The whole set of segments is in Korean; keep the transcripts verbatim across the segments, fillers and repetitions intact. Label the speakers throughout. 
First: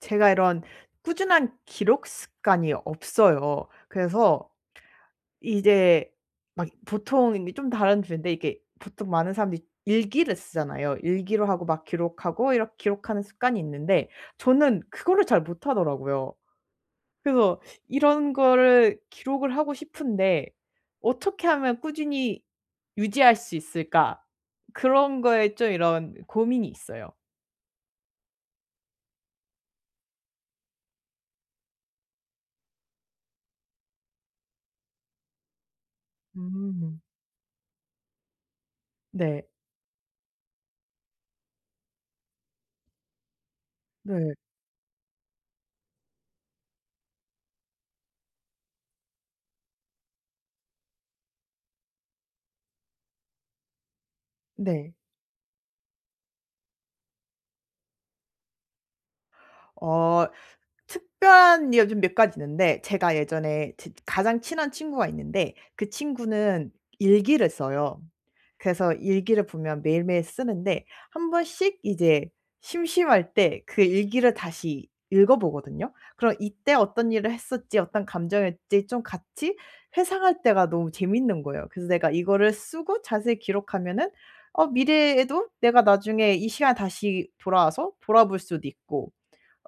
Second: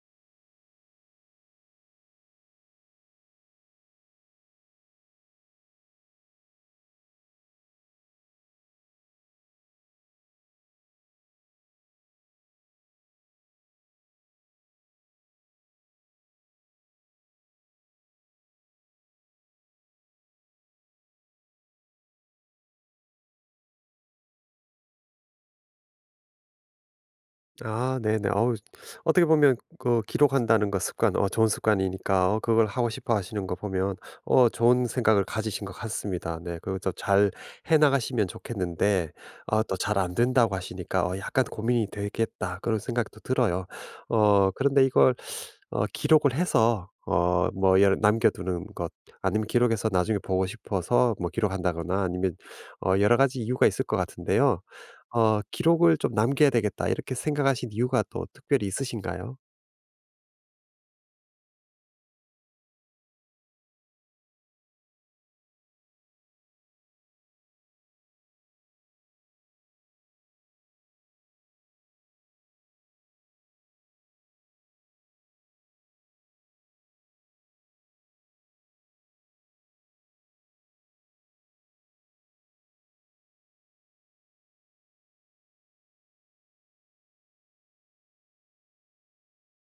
Speaker 1: 제가 이런 꾸준한 기록 습관이 없어요. 그래서 이제 막 보통 이게 좀 다른 주인데 이게 보통 많은 사람들이 일기를 쓰잖아요. 일기로 하고 막 기록하고 이렇게 기록하는 습관이 있는데 저는 그거를 잘 못하더라고요. 그래서 이런 거를 기록을 하고 싶은데 '어떻게 하면 꾸준히 유지할 수 있을까?' 그런 거에 좀 이런 고민이 있어요.
Speaker 2: 아 네네. 어우 어떻게 보면 그 기록한다는 거 습관 어 좋은 습관이니까 어 그걸 하고 싶어 하시는 거 보면 어 좋은 생각을 가지신 것 같습니다. 네. 그것도
Speaker 1: 음.
Speaker 2: 잘 해 나가시면 좋겠는데
Speaker 1: 네.
Speaker 2: 어, 또 잘 안 된다고 하시니까 '어 약간 고민이 되겠다.' 그런 생각도 들어요.
Speaker 1: 네.
Speaker 2: 어 그런데 이걸 어 기록을 해서 어 뭐 예를 남겨 두는 것 아니면 기록해서 나중에 보고 싶어서 뭐 기록한다거나 아니면 어 여러 가지 이유가 있을 것 같은데요.
Speaker 1: 네.
Speaker 2: 어 '기록을 좀 남겨야 되겠다.' 이렇게 생각하신 이유가 또 특별히 있으신가요?
Speaker 1: 어 특별한 이유가 좀 몇 가지 있는데 제가 예전에 제 가장 친한 친구가 있는데 그 친구는 일기를 써요. 그래서 일기를 보면 매일매일 쓰는데 한 번씩 이제 심심할 때 그 일기를 다시 읽어 보거든요. 그럼 이때 어떤 일을 했었지 어떤 감정이었지 좀 같이 회상할 때가 너무 재밌는 거예요. 그래서 내가 이거를 쓰고 자세히 기록하면은 어 미래에도 내가 나중에 이 시간에 다시 돌아와서 돌아볼 수도 있고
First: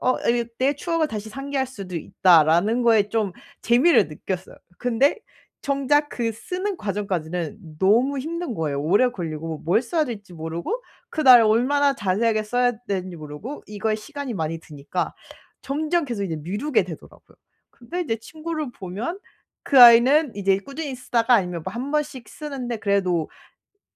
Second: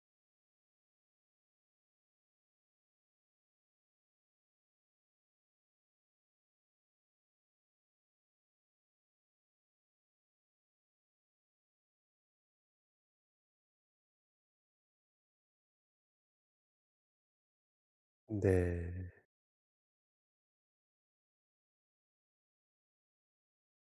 Speaker 1: 어 이 '내 추억을 다시 상기할 수도 있다.'라는 거에 좀 재미를 느꼈어요. 근데 정작 그 쓰는 과정까지는 너무 힘든 거예요. 오래 걸리고 뭐 뭘 써야 될지 모르고 그날 얼마나 자세하게 써야 되는지 모르고 이거에 시간이 많이 드니까 점점 계속 이제 미루게 되더라고요. 근데 이제 친구를
Speaker 2: 네.
Speaker 1: 보면 그 아이는 이제 꾸준히 쓰다가 아니면 뭐 한 번씩 쓰는데 그래도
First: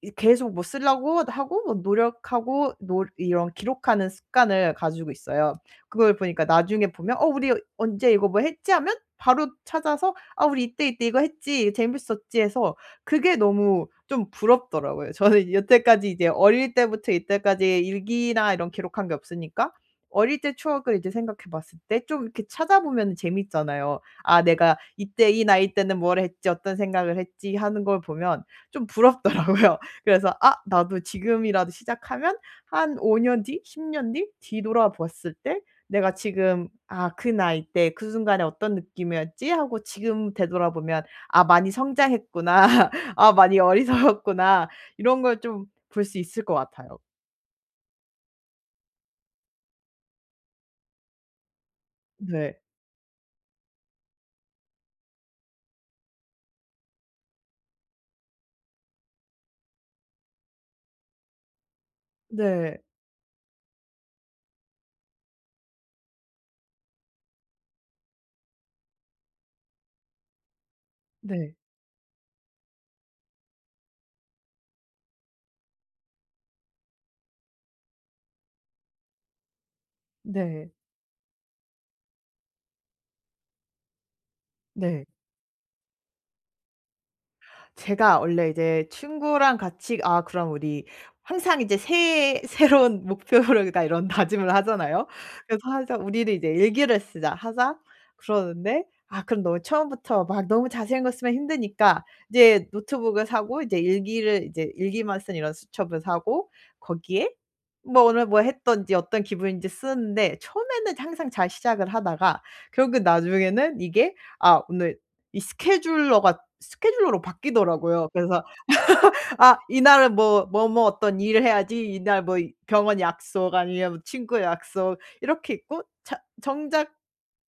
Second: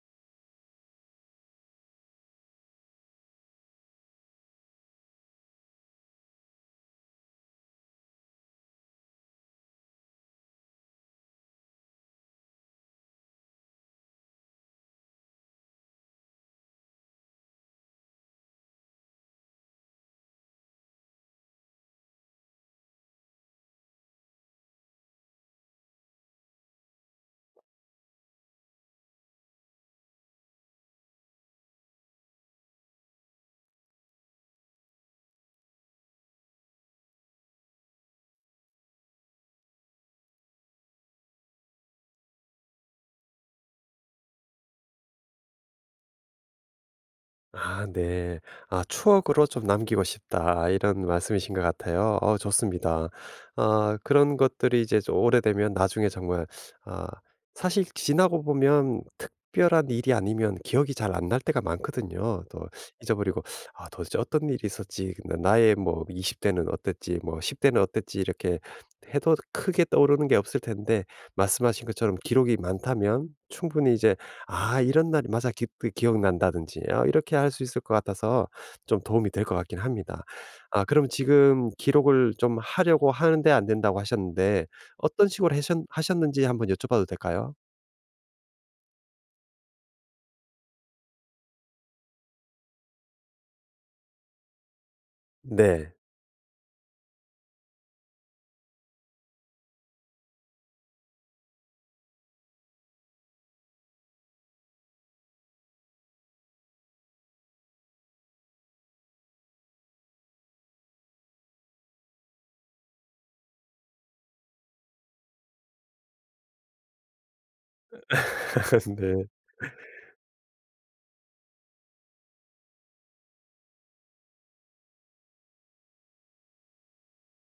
Speaker 1: 이 계속 뭐 쓰려고 하고 뭐 노력하고 노 이런 기록하는 습관을 가지고 있어요. 그걸 보니까 나중에 보면 '어 우리 언제 이거 뭐 했지?' 하면 바로 찾아서 '아 우리 이때, 이때 이거 했지. 재밌었지.' 해서 그게 너무 좀 부럽더라고요. 저는 여태까지 이제 어릴 때부터 이때까지 일기나 이런 기록한 게 없으니까 어릴 때 추억을 이제 생각해 봤을 때 좀 이렇게 찾아보면은 재밌잖아요. '아 내가 이때 이 나이 때는 뭘 했지. 어떤 생각을 했지.' 하는 걸 보면 좀 부럽더라고요. 그래서 '아 나도 지금이라도 시작하면 한 오 년 뒤, 십 년 뒤 뒤돌아봤을 때 내가 지금 '아 그 나이 때 그 순간에 어떤 느낌이었지?' 하고 지금 되돌아보면 '아 많이 성장했구나. 아 많이 어리석었구나.' 이런 걸 좀 볼 수 있을 것 같아요.
Speaker 2: 아 네. 아 "추억으로 좀 남기고 싶다." 이런 말씀이신 것 같아요. 어
Speaker 1: 네.
Speaker 2: 좋습니다. 아 그런 것들이 이제 좀 오래되면 나중에 정말 아 사실 지나고 보면 특별한 일이 아니면 기억이 잘 안 날 때가 많거든요. 또
Speaker 1: 네.
Speaker 2: 잊어버리고 '아 도대체 어떤 일이 있었지? 나 나의 뭐 이십 대는 어땠지? 뭐 십 대는 어땠지?' 이렇게 해도 크게 떠오르는 게 없을 텐데
Speaker 1: 네.
Speaker 2: 말씀하신 것처럼 기록이 많다면 충분히 이제 아 이런 날이 맞아 기 그 기억난다든지 아 이렇게 할 수 있을 것 같아서 좀 도움이 될 것 같긴 합니다.
Speaker 1: 네.
Speaker 2: 아 그럼 지금 기록을 좀 하려고 하는데 안 된다고 하셨는데
Speaker 1: 네.
Speaker 2: 어떤 식으로 하셨 하셨는지 한번 여쭤봐도 될까요?
Speaker 1: 제가 원래 이제 친구랑 같이 아 그럼 우리 항상 이제 새해 새로운 목표를 다 이런 다짐을 하잖아요. 그래서
Speaker 2: 네.
Speaker 1: 항상 "우리는 이제 일기를 쓰자. 하자." 그러는데 아 그럼 너무 처음부터 막 너무 자세한 거 쓰면 힘드니까 이제 노트북을 사고 이제 일기를 이제 일기만 쓴 이런 수첩을 사고 거기에 뭐 오늘 뭐 했던지 어떤 기분인지 쓰는데 처음에는 항상 잘 시작을 하다가 결국 나중에는 이게 '아 오늘 이 스케줄러가 스케줄러로 바뀌더라고요. 그래서
Speaker 2: 네.
Speaker 1: 아 이날은 뭐 뭐 뭐 어떤 일을 해야지 이날 뭐 병원 약속 아니면 뭐 친구 약속 이렇게 있고 자 정작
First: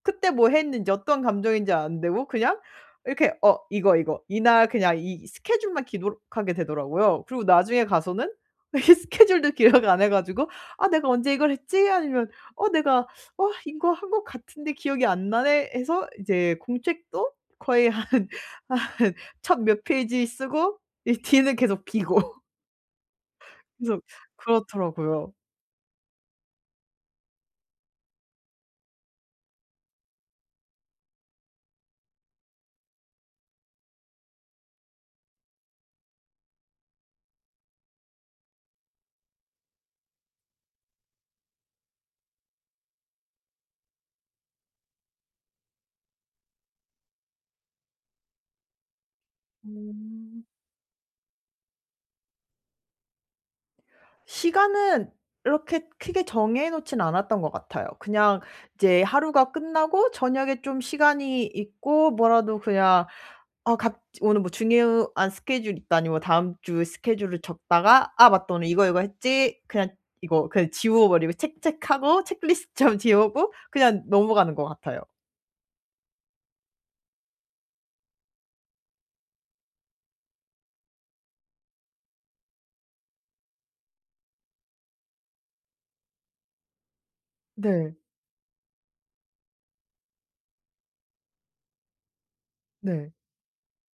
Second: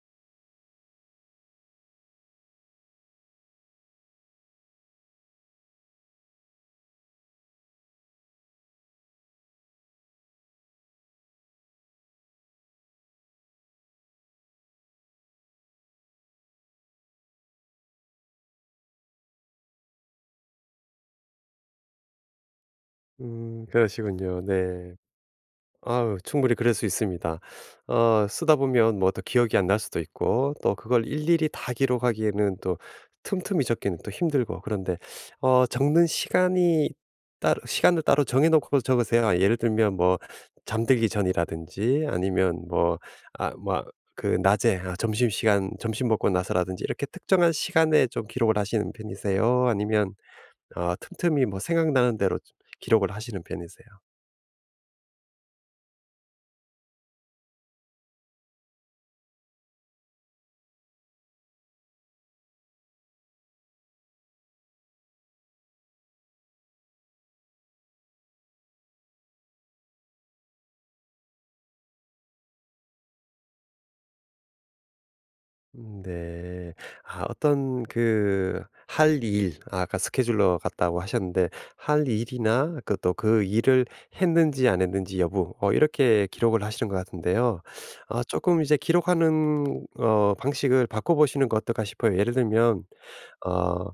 Speaker 1: 그때 뭐 했는지 어떤 감정인지 안 되고 그냥 이렇게 '어 이거, 이거.' 이날 그냥 이 스케줄만 기록하게 되더라고요. 그리고 나중에 가서는 이게 스케줄도 기억 안 해 가지고 '아 내가 언제 이걸 했지?' 아니면 '어 내가 어 이거 한 것 같은데 기억이 안 나네.' 해서 이제 공책도 거의 한 한 첫 몇 페이지 쓰고 이 뒤는 계속 비고
Speaker 2: 음
Speaker 1: 계속
Speaker 2: 그러시군요. 네.
Speaker 1: 그렇더라고요.
Speaker 2: 아유 충분히 그럴 수 있습니다. 어 쓰다 보면 뭐 또 기억이 안 날 수도 있고 또 그걸 일일이 다 기록하기에는 또 틈틈이 적기는 또 힘들고 그런데 어 적는 시간이 따로 시간을 따로 정해 놓고 적으세요? 아 예를 들면 뭐 잠들기 전이라든지 아니면 뭐 아 뭐 그 낮에 아 점심시간 점심 먹고 나서라든지 이렇게 특정한 시간에 좀 기록을 하시는 편이세요? 아니면
Speaker 1: 음.
Speaker 2: 어 틈틈이 뭐 생각나는 대로 기록을 하시는 편이세요?
Speaker 1: 시간은 이렇게 크게 정해 놓진 않았던 것 같아요. 그냥 이제 하루가 끝나고 저녁에 좀 시간이 있고 뭐라도 그냥 아 갑 오늘 뭐 중요한 스케줄 있다니 뭐 다음 주 스케줄을 적다가 '아 맞다. 오늘 이거, 이거 했지.' 그냥 이거 그냥 지워 버리고 체크체크하고 체크리스트 좀 지우고 그냥 넘어가는 것 같아요.
Speaker 2: 음, 네. 아 어떤 그 할 일 아, 아까 스케줄러 같다고 하셨는데 할 일이나 그 또 그 일을 했는지 안 했는지 여부 어 이렇게 기록을 하시는 것 같은데요.
Speaker 1: 네.
Speaker 2: 아금 이제 기록하는 어 방식을 바꿔 보시는 거 어떨까 싶어요. 예를 들면
Speaker 1: 네.
Speaker 2: 어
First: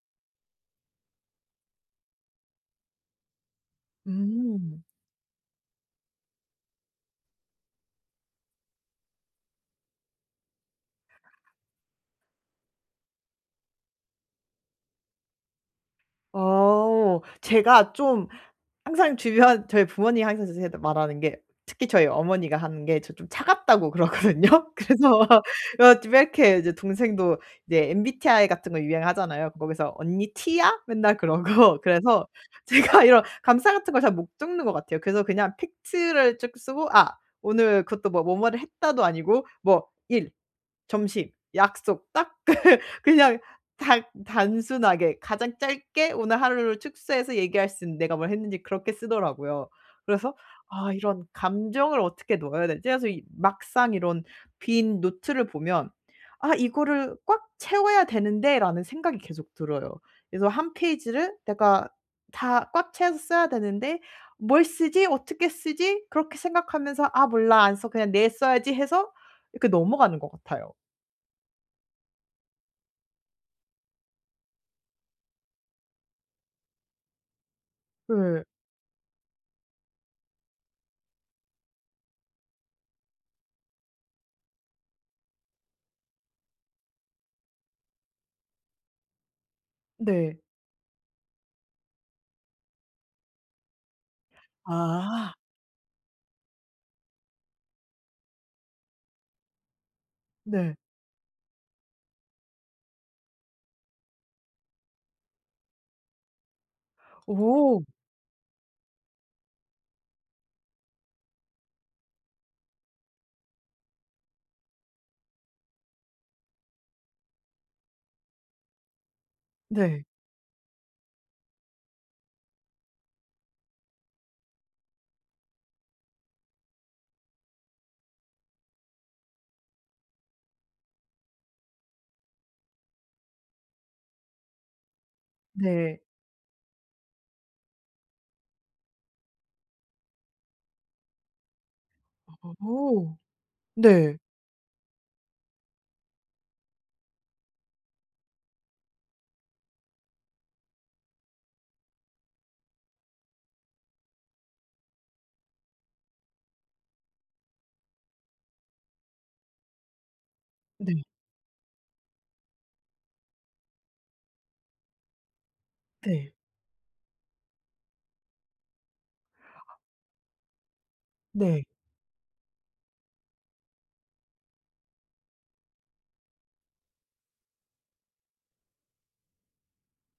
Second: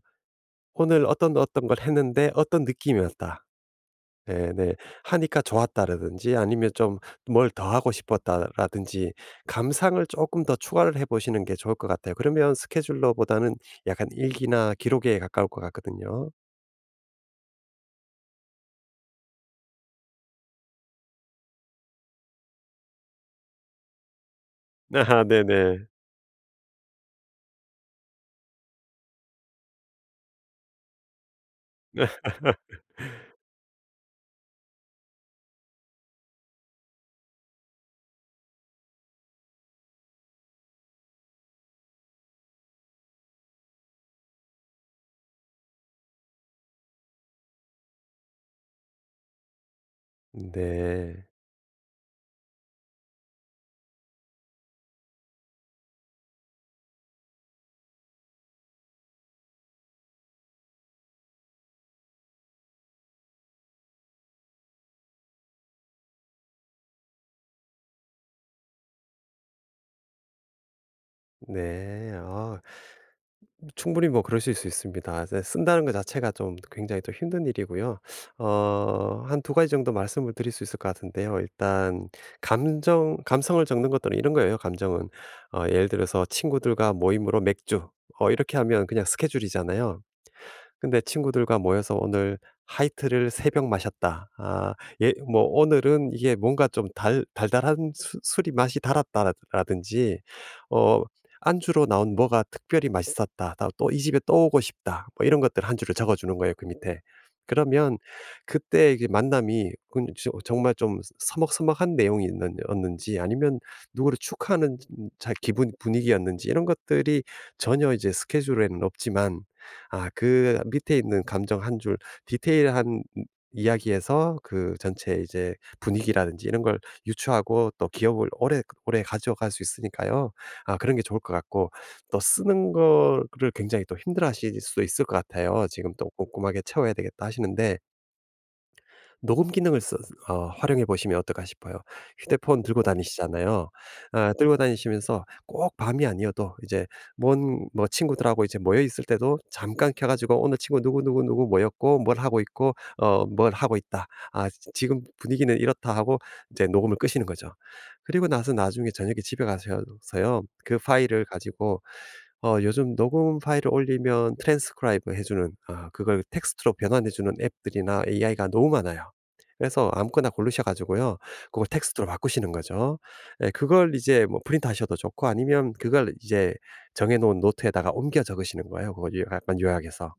Speaker 2: '오늘 어떤, 어떤 걸 했는데 어떤 느낌이었다.' 네네.
Speaker 1: 음.
Speaker 2: 하니까 좋았다라든지 아니면 좀 뭘 더 하고 싶었다라든지 감상을 조금 더 추가를 해 보시는 게 좋을 것 같아요. 그러면 스케줄러보다는 약간 일기나 기록에 가까울 것 같거든요.
Speaker 1: 어. 제가 좀 항상 주변 저희 부모님이 항상 저한테 말하는 게 특히 저희 어머니가 하는 게 저 좀 차갑다고 그러거든요. 그래서
Speaker 2: 아,
Speaker 1: 어
Speaker 2: 네네.
Speaker 1: 왜 이렇게 이제 동생도 이제 엠비티아이 같은 거 유행하잖아요. 거기서 "언니 티야?" 맨날 그러고 그래서 제가 이런 감상 같은 걸 잘 못 적는 것 같아요. 그래서 그냥 팩트를 쭉 쓰고 아 오늘 그것도 뭐 뭐뭐를 했다도 아니고 뭐 일, 점심, 약속 딱 그 그냥 딱 단순하게 가장 짧게 오늘 하루를 축소해서 얘기할 수 있는 내가 뭘 했는지 그렇게 쓰더라고요. 그래서 '아 이런
Speaker 2: 네.
Speaker 1: 감정을 어떻게 넣어야 되지?' 그래서 이 막상 이런 빈 노트를 보면 '아 이거를 꽉 채워야 되는데.'라는 생각이 계속 들어요. 그래서 한 페이지를 내가 다 꽉 채워서 써야 되는데 '뭘 쓰지? 어떻게 쓰지?' 그렇게 생각하면서 '아 몰라. 안 써. 그냥 내일 써야지.' 해서 이렇게 넘어가는 것 같아요.
Speaker 2: 네. 아 충분히 뭐 그러실 수 있습니다. 이제 쓴다는 것 자체가 좀 굉장히 또 힘든 일이고요.
Speaker 1: 네.
Speaker 2: 어, 한 두 가지 정도 말씀을 드릴 수 있을 것 같은데요. 일단 감정 감성을 적는 것들은 이런 거예요, 감정은. 어 예를 들어서 친구들과 모임으로 맥주 어 이렇게 하면 그냥 스케줄이잖아요.
Speaker 1: 네.
Speaker 2: 근데 친구들과 모여서 오늘 하이트를 세 병 마셨다. 아 예
Speaker 1: 아.
Speaker 2: 뭐 오늘은 이게 뭔가 좀 달 달달한 수 술이 맛이 달았다 라든지
Speaker 1: 네.
Speaker 2: 어 안주로 나온 뭐가 특별히 맛있었다. 또 이 집에 또 오고 싶다. 뭐 이런 것들 한 줄을 적어 주는 거예요 그 밑에.
Speaker 1: 오.
Speaker 2: 그러면 그때 이게 만남이 그 저 정말 좀 서먹서먹한 내용이 있는 는지 아니면 누구를 축하하는 자 기분 분위기였는지 이런 것들이 전혀 이제 스케줄에는 없지만
Speaker 1: 네.
Speaker 2: 아 그 밑에 있는 감정 한 줄 디테일한 이 이야기에서 그 전체 이제 분위기라든지 이런 걸 유추하고 또 기억을 오래 오래 가져갈 수 있으니까요. 아 그런 게 좋을 것 같고 또 쓰는 거를 굉장히 또 힘들어하실 수도 있을 것 같아요. 지금
Speaker 1: 네.
Speaker 2: 또 '꼼꼼하게 채워야 되겠다.' 하시는데 녹음 기능을 써 어 활용해 보시면 어떨까 싶어요. 휴대폰 들고
Speaker 1: 오.
Speaker 2: 다니시잖아요.
Speaker 1: 네.
Speaker 2: 아 들고 다니시면서 꼭 밤이 아니어도 이제 뭔 뭐 친구들하고 이제 모여 있을 때도 잠깐 켜 가지고 "오늘 친구 누구누구누구 모였고 뭘 하고 있고 어 뭘 하고 있다. 아 지 지금 분위기는 이렇다." 하고 이제 녹음을 끄시는 거죠. 그리고 나서 나중에 저녁에 집에 가셔서요. 그
Speaker 1: 네.
Speaker 2: 파일을 가지고 어 요즘 녹음 파일을 올리면 트랜스크라이브 해 주는 아 그걸
Speaker 1: 네.
Speaker 2: 텍스트로 변환해 주는 앱들이나 에이아이가 너무 많아요. 그래서 아무거나 고르셔 가지고요.
Speaker 1: 네. 네.
Speaker 2: 그걸 텍스트로 바꾸시는 거죠. 예 그걸 이제 뭐 프린트하셔도 좋고 아니면 그걸 이제 정해 놓은 노트에다가 옮겨 적으시는 거예요. 그걸 요 약 간 요약해서.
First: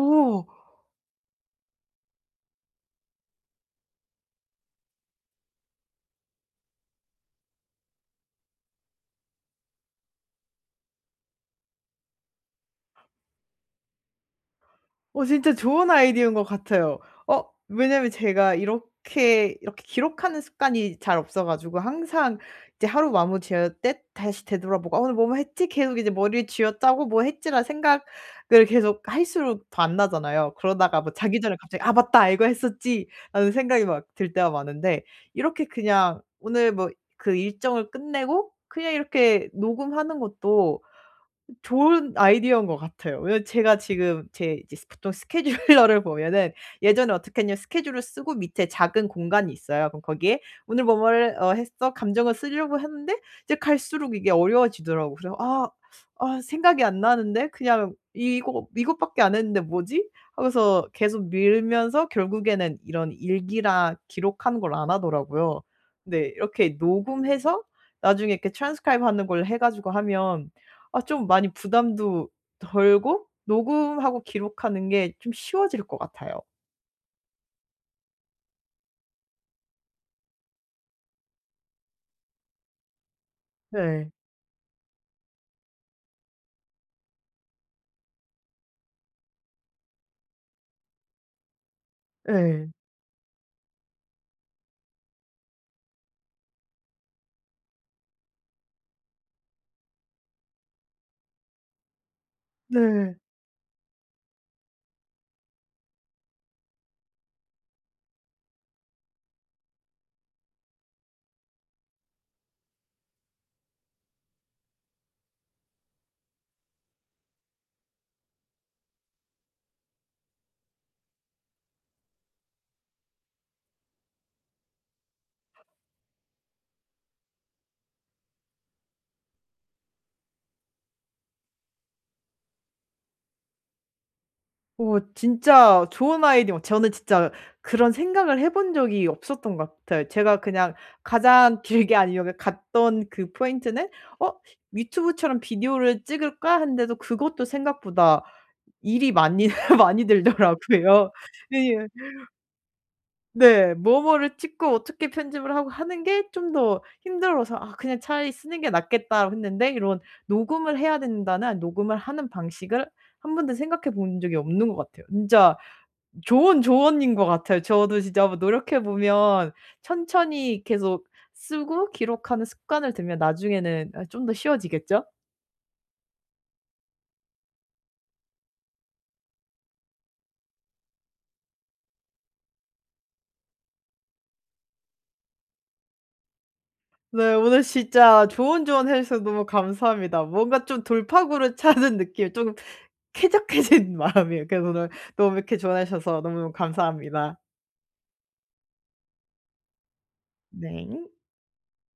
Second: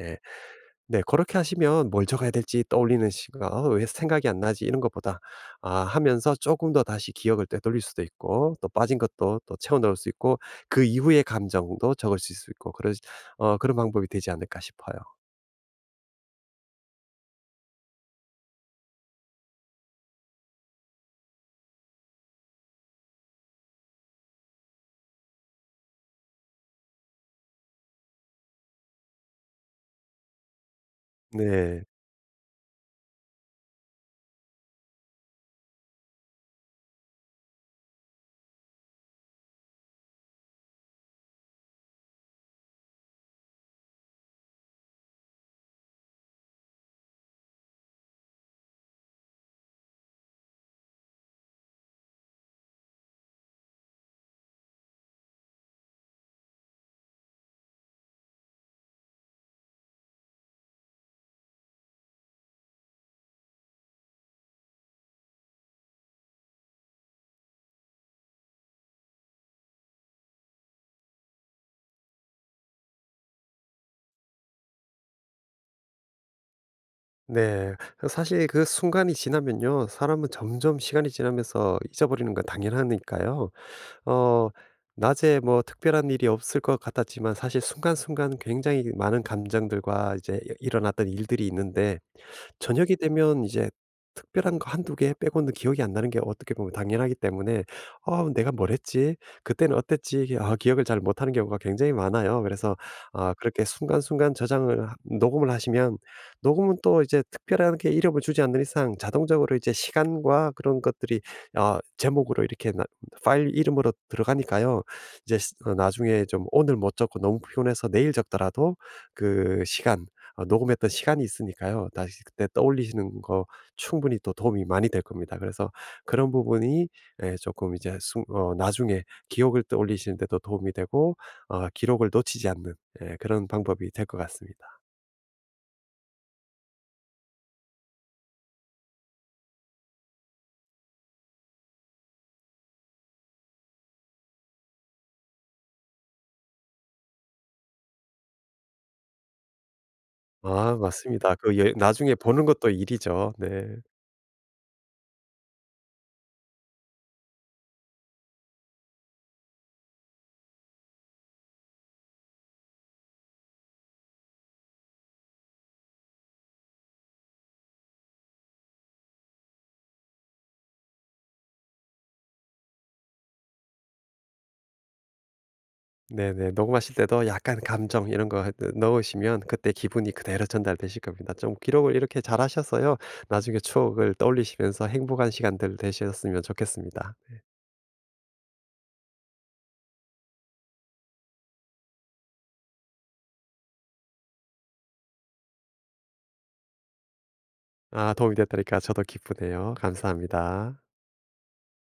Speaker 2: 예. 네 그렇게 하시면 뭘 적어야 될지 떠올리는 시간 어, 왜 생각이 안 나지?' 이런 것보다 아 하면서 조금 더 다시 기억을 되돌릴 수도 있고 또 빠진 것도 또 채워 넣을 수 있고 그 이후의 감정도 적을 수 있고 그런 어 그런 방법이 되지 않을까 싶어요.
Speaker 1: 어 진짜 좋은 아이디어인 것 같아요. 어 왜냐면 제가 이렇게, 이렇게 기록하는 습관이 잘 없어 가지고 항상 이제 하루 마무리 지을 때 다시 되돌아보고 '아 오늘 뭐뭐 했지?' 계속 이제 머리를 쥐어짜고 '뭐 했지.'라는 생각을 계속 할수록 더 안 나잖아요. 그러다가 뭐 자기 전에 갑자기
Speaker 2: 네.
Speaker 1: '아 맞다. 이거 했었지.'라는 생각이 막 들 때가 많은데 이렇게 그냥 오늘 뭐 그 일정을 끝내고 그냥 이렇게 녹음하는 것도 좋은 아이디어인 것 같아요. 왜냐면 제가 지금 제 이제 보통 스케줄러를 보면은 예전에 어떻게 했냐면 스케줄을 쓰고 밑에 작은 공간이 있어요. 그럼 거기에 "오늘 뭐뭐를 어 했어." 감정을 쓰려고 했는데 이제 갈수록 이게 어려워지더라고요. 그래서 '아 아 생각이 안 나는데 그냥 이거 이것밖에 안 했는데 뭐지?' 하고서 계속 밀면서 결국에는 이런 일기라 기록하는 걸 안 하더라고요. 네 이렇게 녹음해서 나중에 이렇게 트랜스 엔 에스 씨 하는 걸 해 가지고 하면 아 좀 많이 부담도 덜고 녹음하고 기록하는 게 좀 쉬워질 것 같아요.
Speaker 2: 네. 그 사실 그 순간이 지나면요. 사람은 점점 시간이 지나면서 잊어버리는 건 당연하니까요.
Speaker 1: 네.
Speaker 2: 어 낮에 뭐 특별한 일이 없을 것 같았지만 사실 순간순간 굉장히 많은 감정들과 이제 일어났던 일들이 있는데
Speaker 1: 예.
Speaker 2: 저녁이 되면 이제 특별한 거 한두 개 빼고는 기억이 안 나는 게 어떻게 보면 당연하기 때문에 '아 내가 뭘 했지? 그때는 어땠지?' 이게 아 기억을 잘 못하는 경우가 굉장히 많아요. 그래서
Speaker 1: 네.
Speaker 2: 아 그렇게 순간순간 저장을 하 녹음을 하시면 녹음은 또 이제 특별하게 이름을 주지 않는 이상 자동적으로 이제 시간과 그런 것들이 어 제목으로 이렇게 나 파일 이름으로 들어가니까요. 이제 시 어 나중에 좀 오늘 못 적고 너무 피곤해서 내일 적더라도 그 시간 어 녹음했던 시간이 있으니까요. 다시 그때 떠올리시는 거 충분히 또 도움이 많이 될 겁니다. 그래서 그런 부분이 예금 이제 숨 어 나중에 기억을 떠올리시는 데도 도움이 되고 어 기록을 놓치지 않는 예 그런 방법이 될 것 같습니다.
Speaker 1: 어 진짜 좋은 아이디어 저는 진짜 그런 생각을 해본 적이 없었던 것 같아요. 제가 그냥 가장 길게 아니면 그 갔던 그 포인트는 '어 유튜브처럼 비디오를 찍을까?' 했는데도 그것도 생각보다 일이 많이 많이
Speaker 2: 아
Speaker 1: 들더라고요.
Speaker 2: 맞습니다. 그 예
Speaker 1: 예.
Speaker 2: 나중에 보는 것도 일이죠. 네.
Speaker 1: 네. 뭐뭐를 찍고 어떻게 편집을 하고 하는 게 좀 더 힘들어서 '아 그냥 차라리 쓰는 게 낫겠다.' 했는데 이런 녹음을 해야 된다는 녹음을 하는 방식을 한 번도 생각해 본 적이 없는 것 같아요. 진짜 좋은 조언인 것 같아요. 저도 진짜 한번 노력해 보면 천천히 계속 쓰고 기록하는 습관을 들면 나중에는 아 좀 더 쉬워지겠죠?
Speaker 2: 네네. 녹음하실 때도 약간 감정 이런 거 하 넣으시면 그때 기분이 그대로 전달되실 겁니다. 좀 기록을 이렇게 잘 하셔서요. 나중에 추억을 떠올리시면서 행복한 시간들 되셨으면 좋겠습니다.
Speaker 1: 네. 오늘 진짜 좋은 조언 해 주셔서 너무 감사합니다. 뭔가 좀 돌파구를 찾은 느낌 좀 쾌적해진 마음이에요. 그래서 오늘 너무 이렇게 조언해 주셔서 너무너무 감사합니다.
Speaker 2: 아 도움이 됐다니까 저도 기쁘네요. 감사합니다.
Speaker 1: 네.